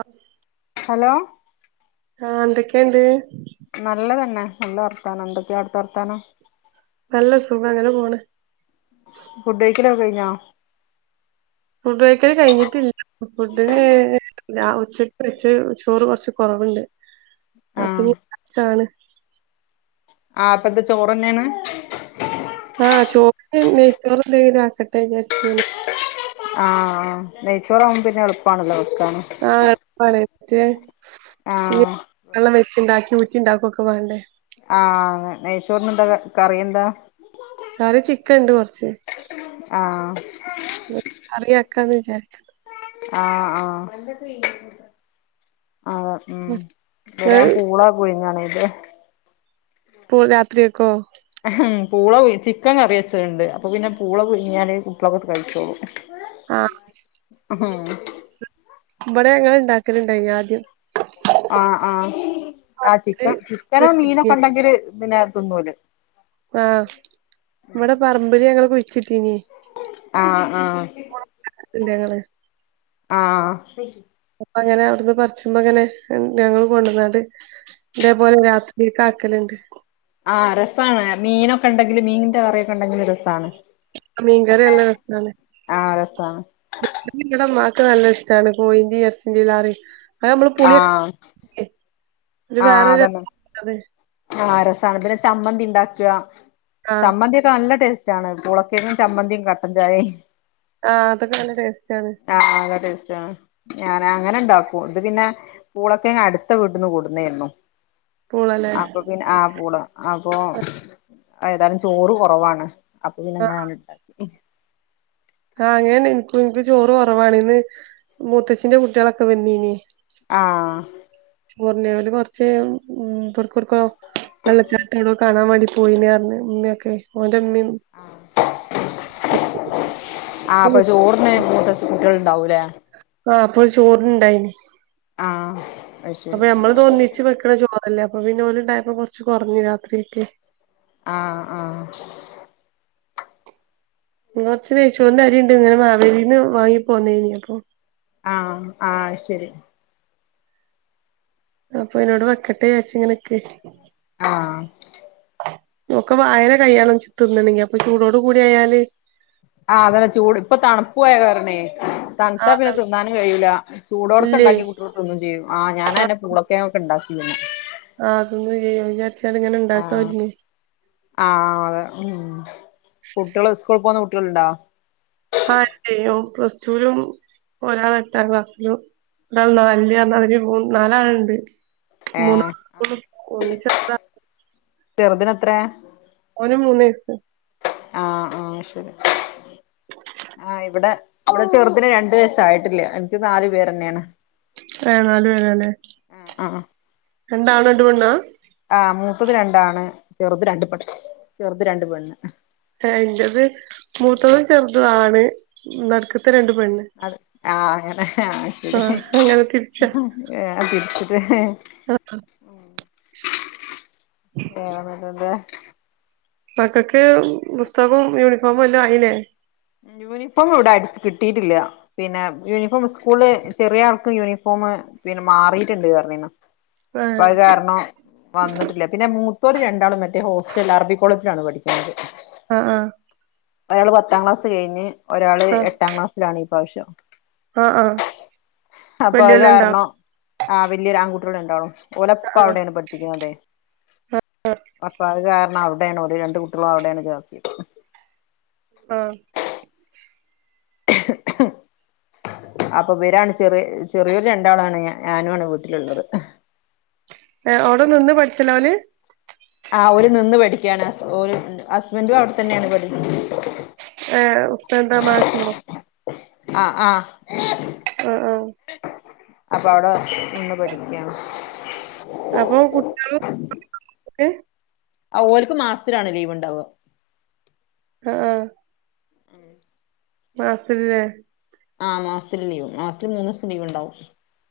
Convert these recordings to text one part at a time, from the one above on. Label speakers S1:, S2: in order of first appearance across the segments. S1: ആ
S2: ഹലോ
S1: ആ എന്തൊക്കെയുണ്ട്
S2: നല്ലതന്നെ നല്ല വർത്താനം എന്തൊക്കെയാ അവിടുത്തെ വർത്താനം
S1: നല്ല സുഖംങ്ങനെ പോണ്
S2: ഫുഡേക്കഴികലൊക്കെ കഴിഞ്ഞോ
S1: ഫുഡ് കൈക്കൽ കഴിഞ്ഞിട്ടില്ല ഫുഡിന് ഞാ ഉച്ചക്ക് വെച്ച് ചോറ് കൊറച്ച് കുറവുണ്ട്
S2: ആഹ്
S1: അപ്പൊ ആണ്
S2: ആ അപ്പത്തെ ചോറ്ന്നെയാണ്
S1: ആഹ് ചോ നെയ്ച്ചോറ്ന്തെലും ആക്കട്ടെ വിചാരിച്ചിങ്ങനെ
S2: ആഹ് നെയ്ച്ചോറ ആവുമ്പോ പിന്നെ എളുപ്പണല്ലോ വെക്കാന്
S1: ആ എളുപ്പാണ് മറ്റേ
S2: ആഹ്
S1: വെള്ളം വെച്ചുണ്ടാക്കി ഊറ്റി ഉണ്ടാക്കും ഒക്കെ വേണ്ടേ
S2: ആഹ് നെയ്ച്ചൂറിന് എന്താ കറി എന്താ
S1: കറി ചിക്കൻ ഇണ്ട് കൊറച്ച്,
S2: ആഹ്
S1: കറി ആക്കാന്ന് വിചാരിക്ക
S2: ആഹ് ആഹ് അതെ ഉം
S1: ഇങ്ങള്
S2: ഇവിടെൻ പൂളാ പുഴുങ്ങാണ് ഇത്
S1: പൂള രാത്രിക്കക്കൊ
S2: മം പൂള ചിക്കൻ കറി വെച്ചതുണ്ട് അപ്പൊ പിന്നെ പൂള പുഴുങ്ങിയാൽ കുട്ടികളൊക്കെ കഴിച്ചോളൂ
S1: ആഹ്
S2: ഉം
S1: ഇബടെ ഞങ്ങൾ ഇണ്ടാക്കലുണ്ടായിന് ആദ്യം
S2: ആഹ് ആഹ് ആ ചിക്കൻ ചിക്കനോ മീനൊക്കെ ഉണ്ടെങ്കില് പിന്നെ തിനും ഓല്
S1: ആഹ് ഇവിടെ പറമ്പിൽ ഞങ്ങള് കുഴിച്ചിട്ടീനീ
S2: ആഹ് ആഹ്
S1: [unintelligible]
S2: ആഹ്
S1: അപ്പ അങ്ങനെ അവിടുന്ന് പറിച്ച്പോ ഇങ്ങനെ ഞങ്ങള് കൊണ്ടുവന്നാണ്ട് ഇതേപോലെ രാത്രിക്ക് ആക്കലുണ്ട്
S2: ആഹ് രസണ് മീനൊക്കെ ഉണ്ടെങ്കിലും മീനിന്റെ കറിയൊക്കെ ഉണ്ടെങ്കിലും രസാണ്
S1: മീൻ കറി നല്ല രസാണ്
S2: ആഹ് രസാണ്
S1: ഇവിടെ ഉമ്മാക്ക് നല്ല ഇഷ്ടമാണ് കൊഴിന്റേം ഇറച്ചിന്റെലേറെ അത് നമ്മള് പുളി
S2: ആഹ്
S1: ഒരു
S2: ആഹ്
S1: വേറെരു
S2: അതന്നെ ആഹ് രസാണ് പിന്നെ ചമ്മന്തിണ്ടാക്കാ
S1: ആഹ്
S2: ചമ്മന്തി ഒക്കെ നല്ല ടേസ് റ്റാണ് പൂളക്കേങ്ങും ചമ്മന്തിം കട്ടൻ ചായിം
S1: ആഹ് അതൊക്കെ നല്ല ടേസ്റ്റാണ്
S2: ആഹ് നല്ലടേസ്റ്റാണ് ഞാന് അങ്ങനെ ഇണ്ടാക്കും ഇത് പിന്നെ പൂളക്കേങ്ങ് അട്ത്തെ വീട്ട്ന്ന് കൊട്ന്നേന്നു
S1: പൂളലേ
S2: പിന്നെ അഹ് പൂള അപ്പൊ ഏതാലും ചോറ് കൊറവാണ് അപ്പ പിന്നെ
S1: ആഹ്
S2: ഇങ്ങനാണ്ടാക്കി
S1: ആഹ് അങ്ങനെന്നെ ഇന്ക്കും ഇൻക് ചോറ് കൊറവാണ്. ഇന്ന് മൂത്തച്ചിന്റെ കുട്ടിയാളൊക്കെ വന്നീനി
S2: ആഹ്
S1: മുറിഞ് കാണ്ട് കൊർച്ചയിഞ്ഞാ ഉം ഇബട്ക്ക് ഒട്ക്കോ വെള്ളച്ചാട്ടൊ എവിടെ കാണാൻ വേണ്ടി പോയീണ് പർഞ്ഞ് ഇമ്മയൊക്കെ
S2: ആഹ് അപ്പ
S1: ആഹ്
S2: ചോർന് മൂത്തച്ച കുട്ടിയള് ഉണ്ടാവുലേ
S1: ആഹ് അപ്പൊ ചോറ്ന് ഇണ്ടായിനി
S2: ആഹ് അത് ശരി
S1: അപ്പൊ നമ്മള്തൊന്നിച്ച് വെക്കണ ചോറല്ലേ അപ്പൊ പിന്നെ ഓല്ണ്ടായപ്പോ കൊറച്ച് കൊറഞ്ഞ് രാത്രികക്ക്
S2: ആഹ് ആഹ്
S1: കൊറച്ച് നൈച്ചോറിന്റെ അരിണ്ട് ഇന്നലെ മാവേലീന്ന് വാങ്ങിപ്പോന്നേനി അപ്പൊ
S2: ആഹ് അഹ് ശരി
S1: അപ്പൊ അയ്ന്നോട് വെക്കട്ടെ വിചാര്ച്ച് ഇങ്ങനെ നിക്കേയ്നി
S2: ആഹ്
S1: ഒക്കെ വായന കയ്യണം തിന്നണെങ്കി അപ്പൊ ചൂടോട് കൂടി ആയാല്
S2: ആഹ് അതന്നെ ചൂട് ഇപ്പൊ തണുപ്പു ആയ കാരണേ തണുത്താ
S1: ആഹ് ത
S2: പിന്ന തിന്നാനും കഴിയൂല
S1: ഇല്ലേ
S2: ചൂടോട്ക്കെണ്ടാക്കിയ കുട്ടിയള് തിന്നും ചെയ്യും ആ
S1: ആഹ്
S2: ഞാനങ്ങനെ പൂളക്കേങ്ങൊക്കെ ഇണ്ടാക്കീ പിന്നെ
S1: ആഹ് തിന്നും ചെയ്യും അഹ് വിചാച്ചാണ്ട് ഇങ്ങനെ ഇണ്ടാക്കാൻ
S2: ആഹ്
S1: ഒര്ങ്ങി
S2: ആഹ് അതെ ഉം കുട്ട്യോള് സ്കൂൾ പോകുന്ന കുട്ട്യാള് ഇണ്ടോ
S1: ആഹ് ഇണ്ട്‌ ഓൻ പ്ലസ്റ്റൂലും ഒരാള് എട്ടാം ക്ലാസിലും ഒരാൾ നാലില് പർഞ്ഞാതിരി മൂ നാലാളെണ്ട് മൂന്നാ
S2: ഏഹ്
S1: ഒന്ന് ചെർതാ
S2: ചെർതിനെത്രേ
S1: ഓന് മൂന്ന് വയസ്സ്
S2: ആഹ് ആഹ് അഹ് ശെരി ആഹ് ഇവിടെ അവിടെ ചെറ്തിന് രണ്ടു വയസ് ആയിട്ടില്ല എനിക്ക് നാല് പേരന്നേണ്
S1: ഏ നാല് പേരന്നേ
S2: ആഹ്
S1: രണ്ടാണും രണ്ടുപെണ്ണാ
S2: ആഹ് മൂത്തത് രണ്ടാണ് ചെർത് രണ്ട് പട് ചെർത് രണ്ട് പെണ്ണ്
S1: ഇന്റത് മൂത്തതും ചെറുതും ആണ് നട്ക്ക്ത്തെ രണ്ട് പെണ്ണ്
S2: അത് ആഹ് അങ്ങനെ അഹ് ശെരി
S1: ആഹ് അങ്ങനെ തിരിച്ചാ
S2: അത് തിരിച്ചിട്ട്
S1: ആഹ്
S2: ഉം വേറെപ്പന്താ
S1: മക്കക്ക് പുസ്തകും യൂണിഫോമും എല്ലാം ആയിലേ
S2: യൂണിഫോമ് ഇവടെ അടിച്ച് കിട്ടീട്ടില്ല പിന്നെ യൂണിഫോമ് സ്കൂള് ചെറിയ ആൾക്ക് യൂണിഫോമ് പിന്നെ മാറീട്ട്ണ്ട് പറഞ്ഞീന്നു അപ്പ
S1: ഏഹ്
S2: അത് കാരണം വന്നിട്ടില്ല പിന്നെ മൂത്തോര് രണ്ടാളും മറ്റേ ഹോസ്റ്റൽല അർബി കോളേജിലാണ് പഠിക്കുന്നത്
S1: ആഹ് ആഹ്
S2: ഒരാള് പത്താം ക്ലാസ് കഴിഞ്ഞ് ഒരാള്
S1: ആഹ്
S2: എട്ടാം ക്ലാസ്സിലാണ് ഈ പ്രാവിശ്യം
S1: ആഹ് ആഹ്
S2: അപ്പൊ
S1: വല്യോല്ണ്ടാ
S2: അത്കാരണം ആഹ് വെല്ല്യൊരാൺകുട്ട്യള് രണ്ടാളു ഓലപ്പ
S1: ആഹ്
S2: അവുടേണ് പഠിപ്പിക്ക്ണതെ അപ്പ അത്കാരണം അവിടെണ് ഓല് രണ്ട് കുട്ട്യളും അവുടേണ് ചേർത്തിയത്
S1: ആഹ്
S2: അപ്പൊ ഇവരാണ് ചെറിയ ചെറിയൊരു രണ്ടാളാണ് ഞാനു ആണ് വീട്ടിലുള്ളത്
S1: ഏഹ് അവുടെ നിന്ന് പഠിച്ചല ഓന്
S2: ആഹ് ഓല് നിന്ന് പഠിക്ക്യാണ് ഓല് ഹസ്ബൻറും അവുടെ തന്നേണ് പഠി
S1: ഏഹ് ഉസ്താ മാഷോ
S2: ആഹ് ആഹ്
S1: അഹ് ആഹ്
S2: അപ്പൊ അവിടെ നിന്ന് പഠിക്ക്യാണ്
S1: അപ്പൊ കുട്ട്യാളും [inaudible] ഓക്കെ
S2: ആഹ് ഓൽക്ക് മാസത്തിലാണ് ലീവ് ഇണ്ടാവ
S1: ആഹ് ആഹ് മാസത്തില് ല്ലേ
S2: ആഹ് മാസത്തില് ലീവ് മാസത്തിൽ മൂന്നൂസം ലീവ് ഉണ്ടാവും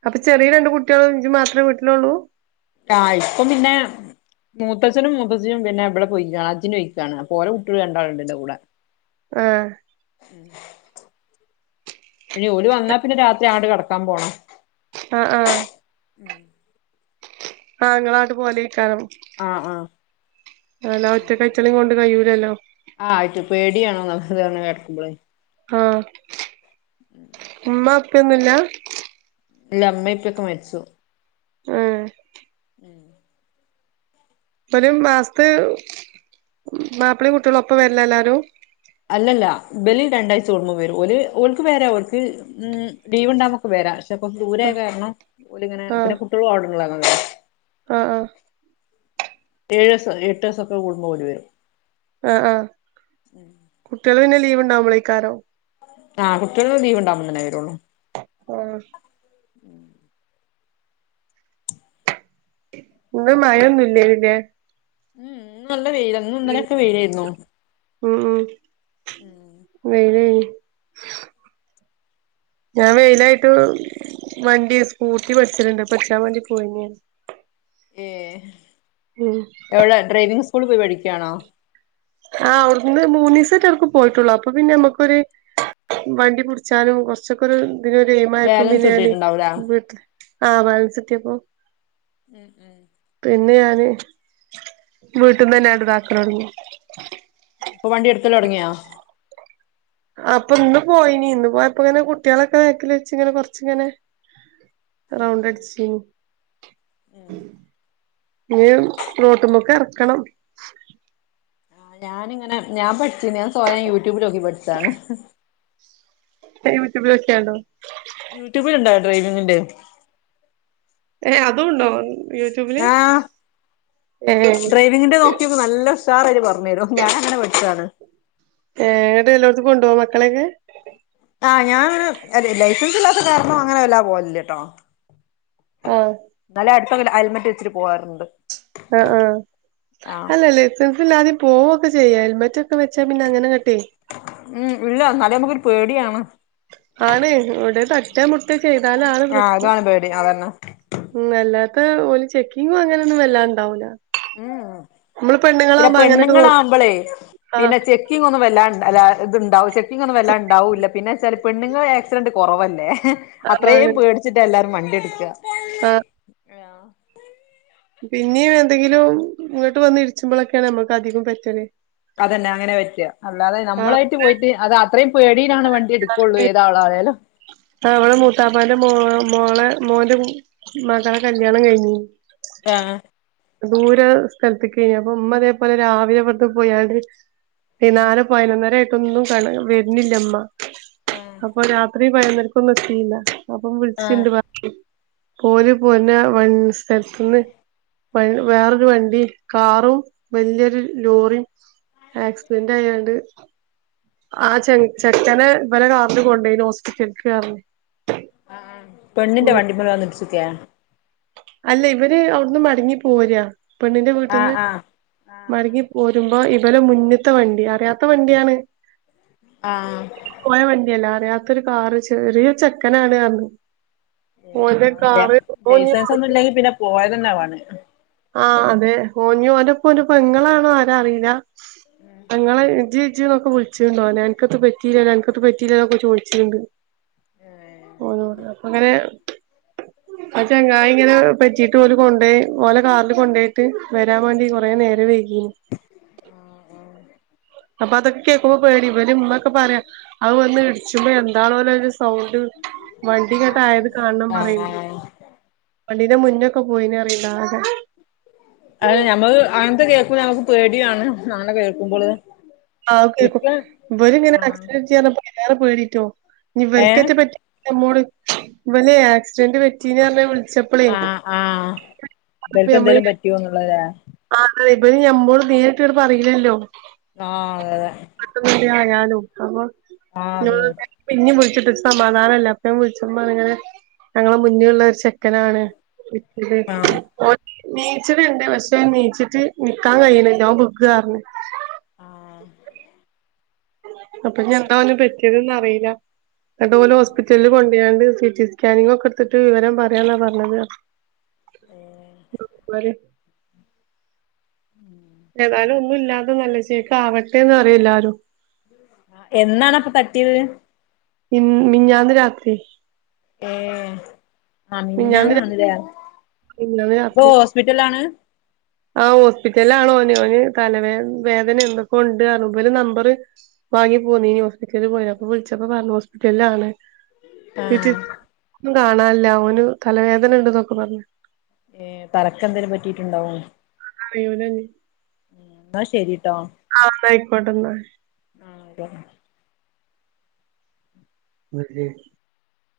S1: അപ്പൊ ചെറിയ രണ്ട് കുട്ട്യളും ഇജ്ജും മാത്ര വീട്ടിലൊള്ളൂ
S2: ആഹ് ഇപ്പം പിന്നെ മൂത്തച്ചനും മുത്തച്ചിയും പിന്നെ ഇബടെ പോയിക്കാ ഹജ്ജിനോയിക്കാണ് അപ്പൊ ഓല കുട്ട്യള് രണ്ടാള്ണ്ട് എന്റെകൂടെ
S1: ആഹ്
S2: പിന്നെ ഓല് വന്നാ പിന്നെ രാത്രിആണ്ട് കെടക്കാൻ പോണം
S1: ആഹ് ആഹ് ആഹ് ഇങ്ങളാണ്ട് പോവലേയ്ക്കാരം
S2: ആഹ് ആഹ്
S1: അല്ല
S2: അങ്ങട്ട് പോവും
S1: ഒറ്റകഴിറ്റളീംകൊണ്ട് കഴിയൂലല്ലോ
S2: ആഹ് അയിറ്റു പേടിയാണോ ഇങ്ങക്ക് അങ്ങനെ കെടക്കുമ്പ്ളേ
S1: ആഹ് ഉമ്മ ഉപ്പിയൊന്നുല്ല്യ
S2: ഇല്ല ഇമ്മി ഇപ്പിക്കെ മരിച്ചു
S1: ആഹ് ഇവരും മാസ്ത്ത് മാപ്പിളീം കുട്ട്യളും ഒപ്പം വര്ല്ല എല്ലാരും
S2: അല്ലല്ല ഇബലി രണ്ടാഴ്ച കൂടുമ്പോം വെരും ഓല് ഓൽക്ക് വേര ഓൽക്ക് ലീവ്ണ്ടാവു മ്പ വെരാ പക്ഷെപ്പം ദൂരായ
S1: ആഹ്
S2: കാരണം ഓലിങ്ങനെ
S1: ആഹ്
S2: പിന്നെ കുട്ട്യളും അവ്ടെള്ളതല്ലേ
S1: ആഹ് ആഹ്
S2: ഏഴ്സൊ എട്ടീസൊക്കെ കൂടുംമ്പം ഓടി വെരും
S1: ആഹ് ആഹ് കുട്ട്യള് പിന്നെ ലീവ്ണ്ടാവുമ്പളേയ്ക്കാരം
S2: ആഹ് കുട്ട്യള് ലീവ്ണ്ടാവുമ്പ തന്നെ വെരൊള്ളൂ
S1: ആഹ് ഇന്ന് മഴൊന്നുല്ല്യേ പിന്നേ
S2: ഉം ഇന്ന് നല്ല വെയില ഇന്നും ഇന്നലെക്കെ വെയിലായിരുന്നു
S1: ഉം ഉം
S2: ഉം
S1: വെയിലേനി ഞാൻ വെയിലായിട്ട് വണ്ടി സ്കൂട്ടി പഠിച്ചല്ണ്ട് പഠിച്ചാവാണ്ടി പോയിനി ഞാന്
S2: ഏഹ്
S1: ഉം
S2: എവ്ടെ ഡ്രൈവിംഗ് സ്കൂൾ പോയി പഠിക്ക്യാണോ
S1: ആഹ് അവുട്ന്ന് മൂന്നീസറ്റേ അട്ക്ക് പോയിട്ടൊള്ളു അപ്പൊ പിന്നെ നമുക്കൊര് വണ്ടി പുടിച്ചാലും കൊറച്ചക്കൊര് തിനൊര് എയ്മായപ്പോ പിന്നെ
S2: ബാലൻസ്
S1: ഞാന്
S2: കിട്ടിയിട്ടുണ്ടാവൂലേ
S1: വീട്ടില് ആഹ് ബാലൻസെത്തിയപ്പോ
S2: ഏഹ് ഏഹ്
S1: പിന്നെ ഞാന് വീട്ട്ന്നന്നെ ഇതാക്കലൊടങ്ങി
S2: ഇപ്പൊ വണ്ടി എടുക്കലൊടങ്ങിയൊ
S1: അപ്പൊ ഇന്ന് പോയിനി ഇന്ന്പോയപ്പങ്ങനെ കുട്ട്യാളൊക്കെ ബേക്ക്ല് വെച്ച് ഇങ്ങനെ കൊർച്ച് ഇങ്ങനെ റൗണ്ടടിച്ചേനി ഇനി റോട്ടുമ്പൊക്കെ ഇറക്കണം
S2: ആഹ് ഞാനിങ്ങനെ ഞാൻ പഠിച്ച ഞാൻ സ്വയം യൂട്യൂബിലോക്കി പഠിച്ചതാണ്
S1: യുട്യുബിൽ നോക്ക്യാണ്ടോ
S2: യൂട്യൂബിൽ ഇണ്ടോ ഡ്രൈവിങ്ങിന്റെ
S1: ഏഹ് അതുണ്ടോ യൂട്യൂബില്
S2: ആഹ്
S1: ഏഹ്
S2: [unintelligible] നല്ല ഉഷാറായിട്ട് പറഞ്ഞു തരും ഞാൻ അങ്ങനെ പഠിച്ചതാണ്
S1: ഏടെ എല്ലോടത്തും കൊണ്ടോവൊ മക്കളൊക്കെ
S2: ആഹ് ഞാൻ ലൈസൻസ് ഇല്ലാത്ത കാരണോ അങ്ങനെ വല്ലാതെ പോവലില്ലാട്ടോ
S1: ആഹ്
S2: നല്ല അടുത്തെ ഹെൽമറ്റ് വെച്ചി പോവാറുണ്ട്
S1: ആഹ് ആഹ്
S2: ആഹ്
S1: അല്ലല്ലേ ബസ്സ് പോകൊക്കെ ചെയ്യാം ഹെൽമറ്റ് ഒക്കെ വെച്ചാ പിന്നെ അങ്ങനെങ്ങട്ടെ
S2: ഉം ഇല്ല എന്നാലും നമുക്കൊരു പേടിയാണ്
S1: ആണ് ഇവിടെ തട്ടെ മുട്ടെ ചെയ്താലാണ്
S2: ആഹ്
S1: പ്രശ്നം
S2: അതാണ് പേടി അതന്നെ
S1: ഉം അല്ലാത്ത ഓല് ചെക്കിങ്ങും അങ്ങനെയൊന്നും വല്ലാതെ ഇണ്ടാവൂല
S2: ഉം
S1: നമ്മള്
S2: പിന്നെ
S1: പെണ്ണുങ്ങളാകുമ്പോ അങ്ങനങ്ങട് പോകും ആഹ്
S2: ചെക്കിങ്ങൊന്നും വല്ലാണ്ട് ഇത്ണ്ടാവും ചെക്കിങ് ഒന്നും വല്ലാണ്ടാവൂല്ല പിന്നെ വെച്ചാൽ പെണ്ണുങ്ങള് ആക്സിഡന്റ് കുറവല്ലേ അത്രയും
S1: ആണ്
S2: പേടിച്ചിട്ടാ എല്ലാരും മണ്ടിയോടിക്ക
S1: ആഹ്
S2: ആഹ്
S1: പിന്നെം എന്തെങ്കിലും ഇങ്ങോട്ട് വന്ന് ഇടിച്ചുമ്പോളൊക്കെയാണ് നമ്മുക്ക് അധികം പറ്റല്
S2: അതെന്നെ അങ്ങനെ പറ്റുക അല്ലാതെ നമ്മളായിട്ട് പോയിട്ട് അത് അത്രയും പേടീലാണ് വണ്ടി എടുക്കുള്ളൂ ഏതാളായാലും
S1: ആ അവിടെ മൂത്താപ്പാന്റെ മോളെ മോന്റെ മകളെ കല്യാണം കഴിഞ്ഞു
S2: ഏഹ്
S1: ദൂര സ്ഥൽത്ത്ക്കെനി അപ്പ ഉമ്മ ഇതേപോലെ രാവിലെ ഇവട്‌ക്ക് പോയാണ്ട് വൈന്നാരം പയിനൊന്നര ആയിട്ടൊന്നും വര്നില്ല ഇമ്മ അപ്പൊ രാത്രി പയിന്നൊരക്കൊന്നും എത്തീല്ല അപ്പം
S2: ആഹ്
S1: വിൾച്ചീണ്ട് പ പോര് പോര്നെ വൻസ് സ്ഥൽത്ത്ന്ന് വ വേറൊരു വണ്ടി കാറും വല്ല്യോരു ലോറിം ആക്സിഡന്റ് ആയാണ്ട് ആ ചെ ചെക്കനെ ഇവലെ കാർല് കൊണ്ടയിന് ഹോസ്പിറ്റൽക്ക് പർഞ്ഞ്
S2: ഉം പെണ്ണിന്റെ വണ്ടിമല് വന്ന് ഇട്‌ച്ചക്കെ
S1: അല്ല ഇവര് അവ്ട്ന്ന് മടങ്ങി പോരാ പെണ്ണിന്റെ
S2: ആഹ്
S1: വീട്ടിന്ന്
S2: ആഹ്
S1: മടങ്ങി പോരുമ്പോ ഇപല മുന്ന്ത്തെ വണ്ടി അറിയാത്ത വണ്ടിയാണ്
S2: ആഹ്
S1: പോയ വണ്ടിയല്ല അറിയാത്തൊരു കാറ് ചെറ്യോരു ചെക്കനാണ് പർഞ് ഓന്റെ കാറ് ഓന്
S2: ലൈസൻസ് ഒന്നു ഇല്ലെങ്കി പിന്നെ പോയതന്നെ ആവാണ്
S1: ആഹ് അതെ ഓ ഇഞ് ഓന്റെപ്പൊ ഓന്റെ പെങ്ങളാണോ ആരാ അറീല പെങ്ങളെ ഇജ്ജി ഇജ്ജിന്നോക്ക വ്ൾ ചീണ്ട് ഓനെ അൻക്ക് എത്തും പറ്റീല്ലല്ലോ അൻക്കത്തും പറ്റീല്ലല്ലോ എന്നൊക്കെ ച്ചോയിച്ചിണ്ട് ഓനോട് അപ്പ ഇങ്ങനെ അ ചങ്ങായി ഇങ്ങനെ പറ്റീട്ട് ഓല് കൊണ്ടയി ഓലെ കാർല് കൊണ്ടയി ട്ട് വരാൻ വാണ്ടി കോറെ നേരം വൈകീനി അപ്പ അതൊക്കെ ഇപ്പൊ പേടി ഇവല് ഇമ്മ ക്കെ പറയാ അത് വന്ന് ഇട്‌ച്ചപ്പൊ എന്താണോലോ അയിന്റെ സൗണ്ട് വണ്ടിങ്ങട്ട്
S2: ആഹ്
S1: ആയത്
S2: അതാണ്
S1: കാണണം പറയ്‌ണ്ട്
S2: ആഹ്
S1: വണ്ടീന്റെ മുന്നക്കെ പോയിണ് അറീണ്ട് ആകെ
S2: അതെ ഞമ്മള് അങ്ങൻത്തെ കേക്കു ഞമ്മക്ക് പേടിയാണ് നമ്മളെ കേൾക്കുമ്പള്
S1: ആ [unintelligible] ഇവര് ഇങ്ങനെ
S2: ആഹ്
S1: ആക്സിഡന്റ് പറ്റി പർഞ്ഞപ്പോ അയിലേറെ പേടിട്ടോ ഇഞ്
S2: ഏഹ്
S1: ഇവെൽക്കേറ്റെ പ നമ്മോട് ഇവല് ആക്സിഡന്റ് പറ്റീന് പർഞ് വിൾച്ച
S2: ആഹ് ആഹ് ഇവൽക്ക്
S1: നമ്മള്
S2: എന്തേലും പറ്റിയോന്ന്ള്ള ലെ
S1: ആ അതെ ഇബല് ഞമ്മോട് നേര്ട്ട്ങ്ങട്ട് പറീലല്ലോ
S2: ആഹ് അതെ അതെ
S1: [unintelligible] ആയാലും അപ്പൊ
S2: ആഹ് അതെ
S1: [unintelligible] പിന്നിം വിൾച്ട്ട് ഒര് സമാധാനല്ല അപ്പം വിൾച്ചപ്പ പർഞ് ഇങ്ങനെ ഞങ്ങളെ മുന്നിലുള്ള ഒര് ചെ ക്കനാണ് പറ്റീത്
S2: ആഹ്
S1: ഓൽ നീച്ച്ന്ണ്ട് പക്ഷെ നീച്ചിട്ട് നിക്കാൻ കയ്യ്ണില്ല ഓൻ വ്ഖ
S2: ആഹ്
S1: അപ്പ ഇഞ് എന്താ ഓന് പറ്റിയത് ന്ന് അറീല ന്നട്ട് ഓല് ഹോസ്പിറ്റൽല് കൊണ്ടായാണ്ട് സിട്ടി സ്കാനിങ്ങൊക്ക ഇട്ത്തിട്ട് വിവരം പറയാന്നാ പർഞ്ഞത് [unintelligible]
S2: ഉം
S1: ഏതാലും ഒന്നും ഇല്ലാതെ നല്ല ചേക്ക് ആവട്ടെന്ന് പറയ എല്ലാരും
S2: എന്നാണ് അപ്പ തട്ടിയത്
S1: ഇ മിഞ്ഞാന്ന് രാത്രി
S2: ഏഹ് ആ
S1: മിഞ്ഞാന്ന് രാ
S2: മിഞ്ഞാന്നാണ് ലെ
S1: മിഞ്ഞാന്ന്
S2: ഇപ്പൊ
S1: രാത്രി
S2: ഹോസ്പിറ്റൽലാണ്
S1: ആ ഹോസ്പിറ്റൽലാണ് ഓന് ഓന് തലവേ വേദന എന്തക്കോ ഇണ്ട് പർഞ്ഞു ഇവല് നമ്പറ് വാങ്ങി പൊന്നീനി ഹോസ്പിറ്റൽല് പോയപ്പൊ വിൾച്ചപ്പോ പർഞ്ഞു ഹോസ്പിറ്റൽലാണ് സി ട്ടി
S2: ആഹ്
S1: കാണാല്ല ഓന് തലവേദന ഇണ്ട് ന്നൊക്കെ പർഞ്
S2: ഏഹ് തലക്കെന്തേങ്കിലും പറ്റിയിട്ടുണ്ടാവും
S1: അറിയൂല
S2: എന്നാ ശരിട്ടോ
S1: ആഹ് ആയിക്കോട്ടെന്നാ
S2: ആഹ് അതെ
S1: [unintelligible]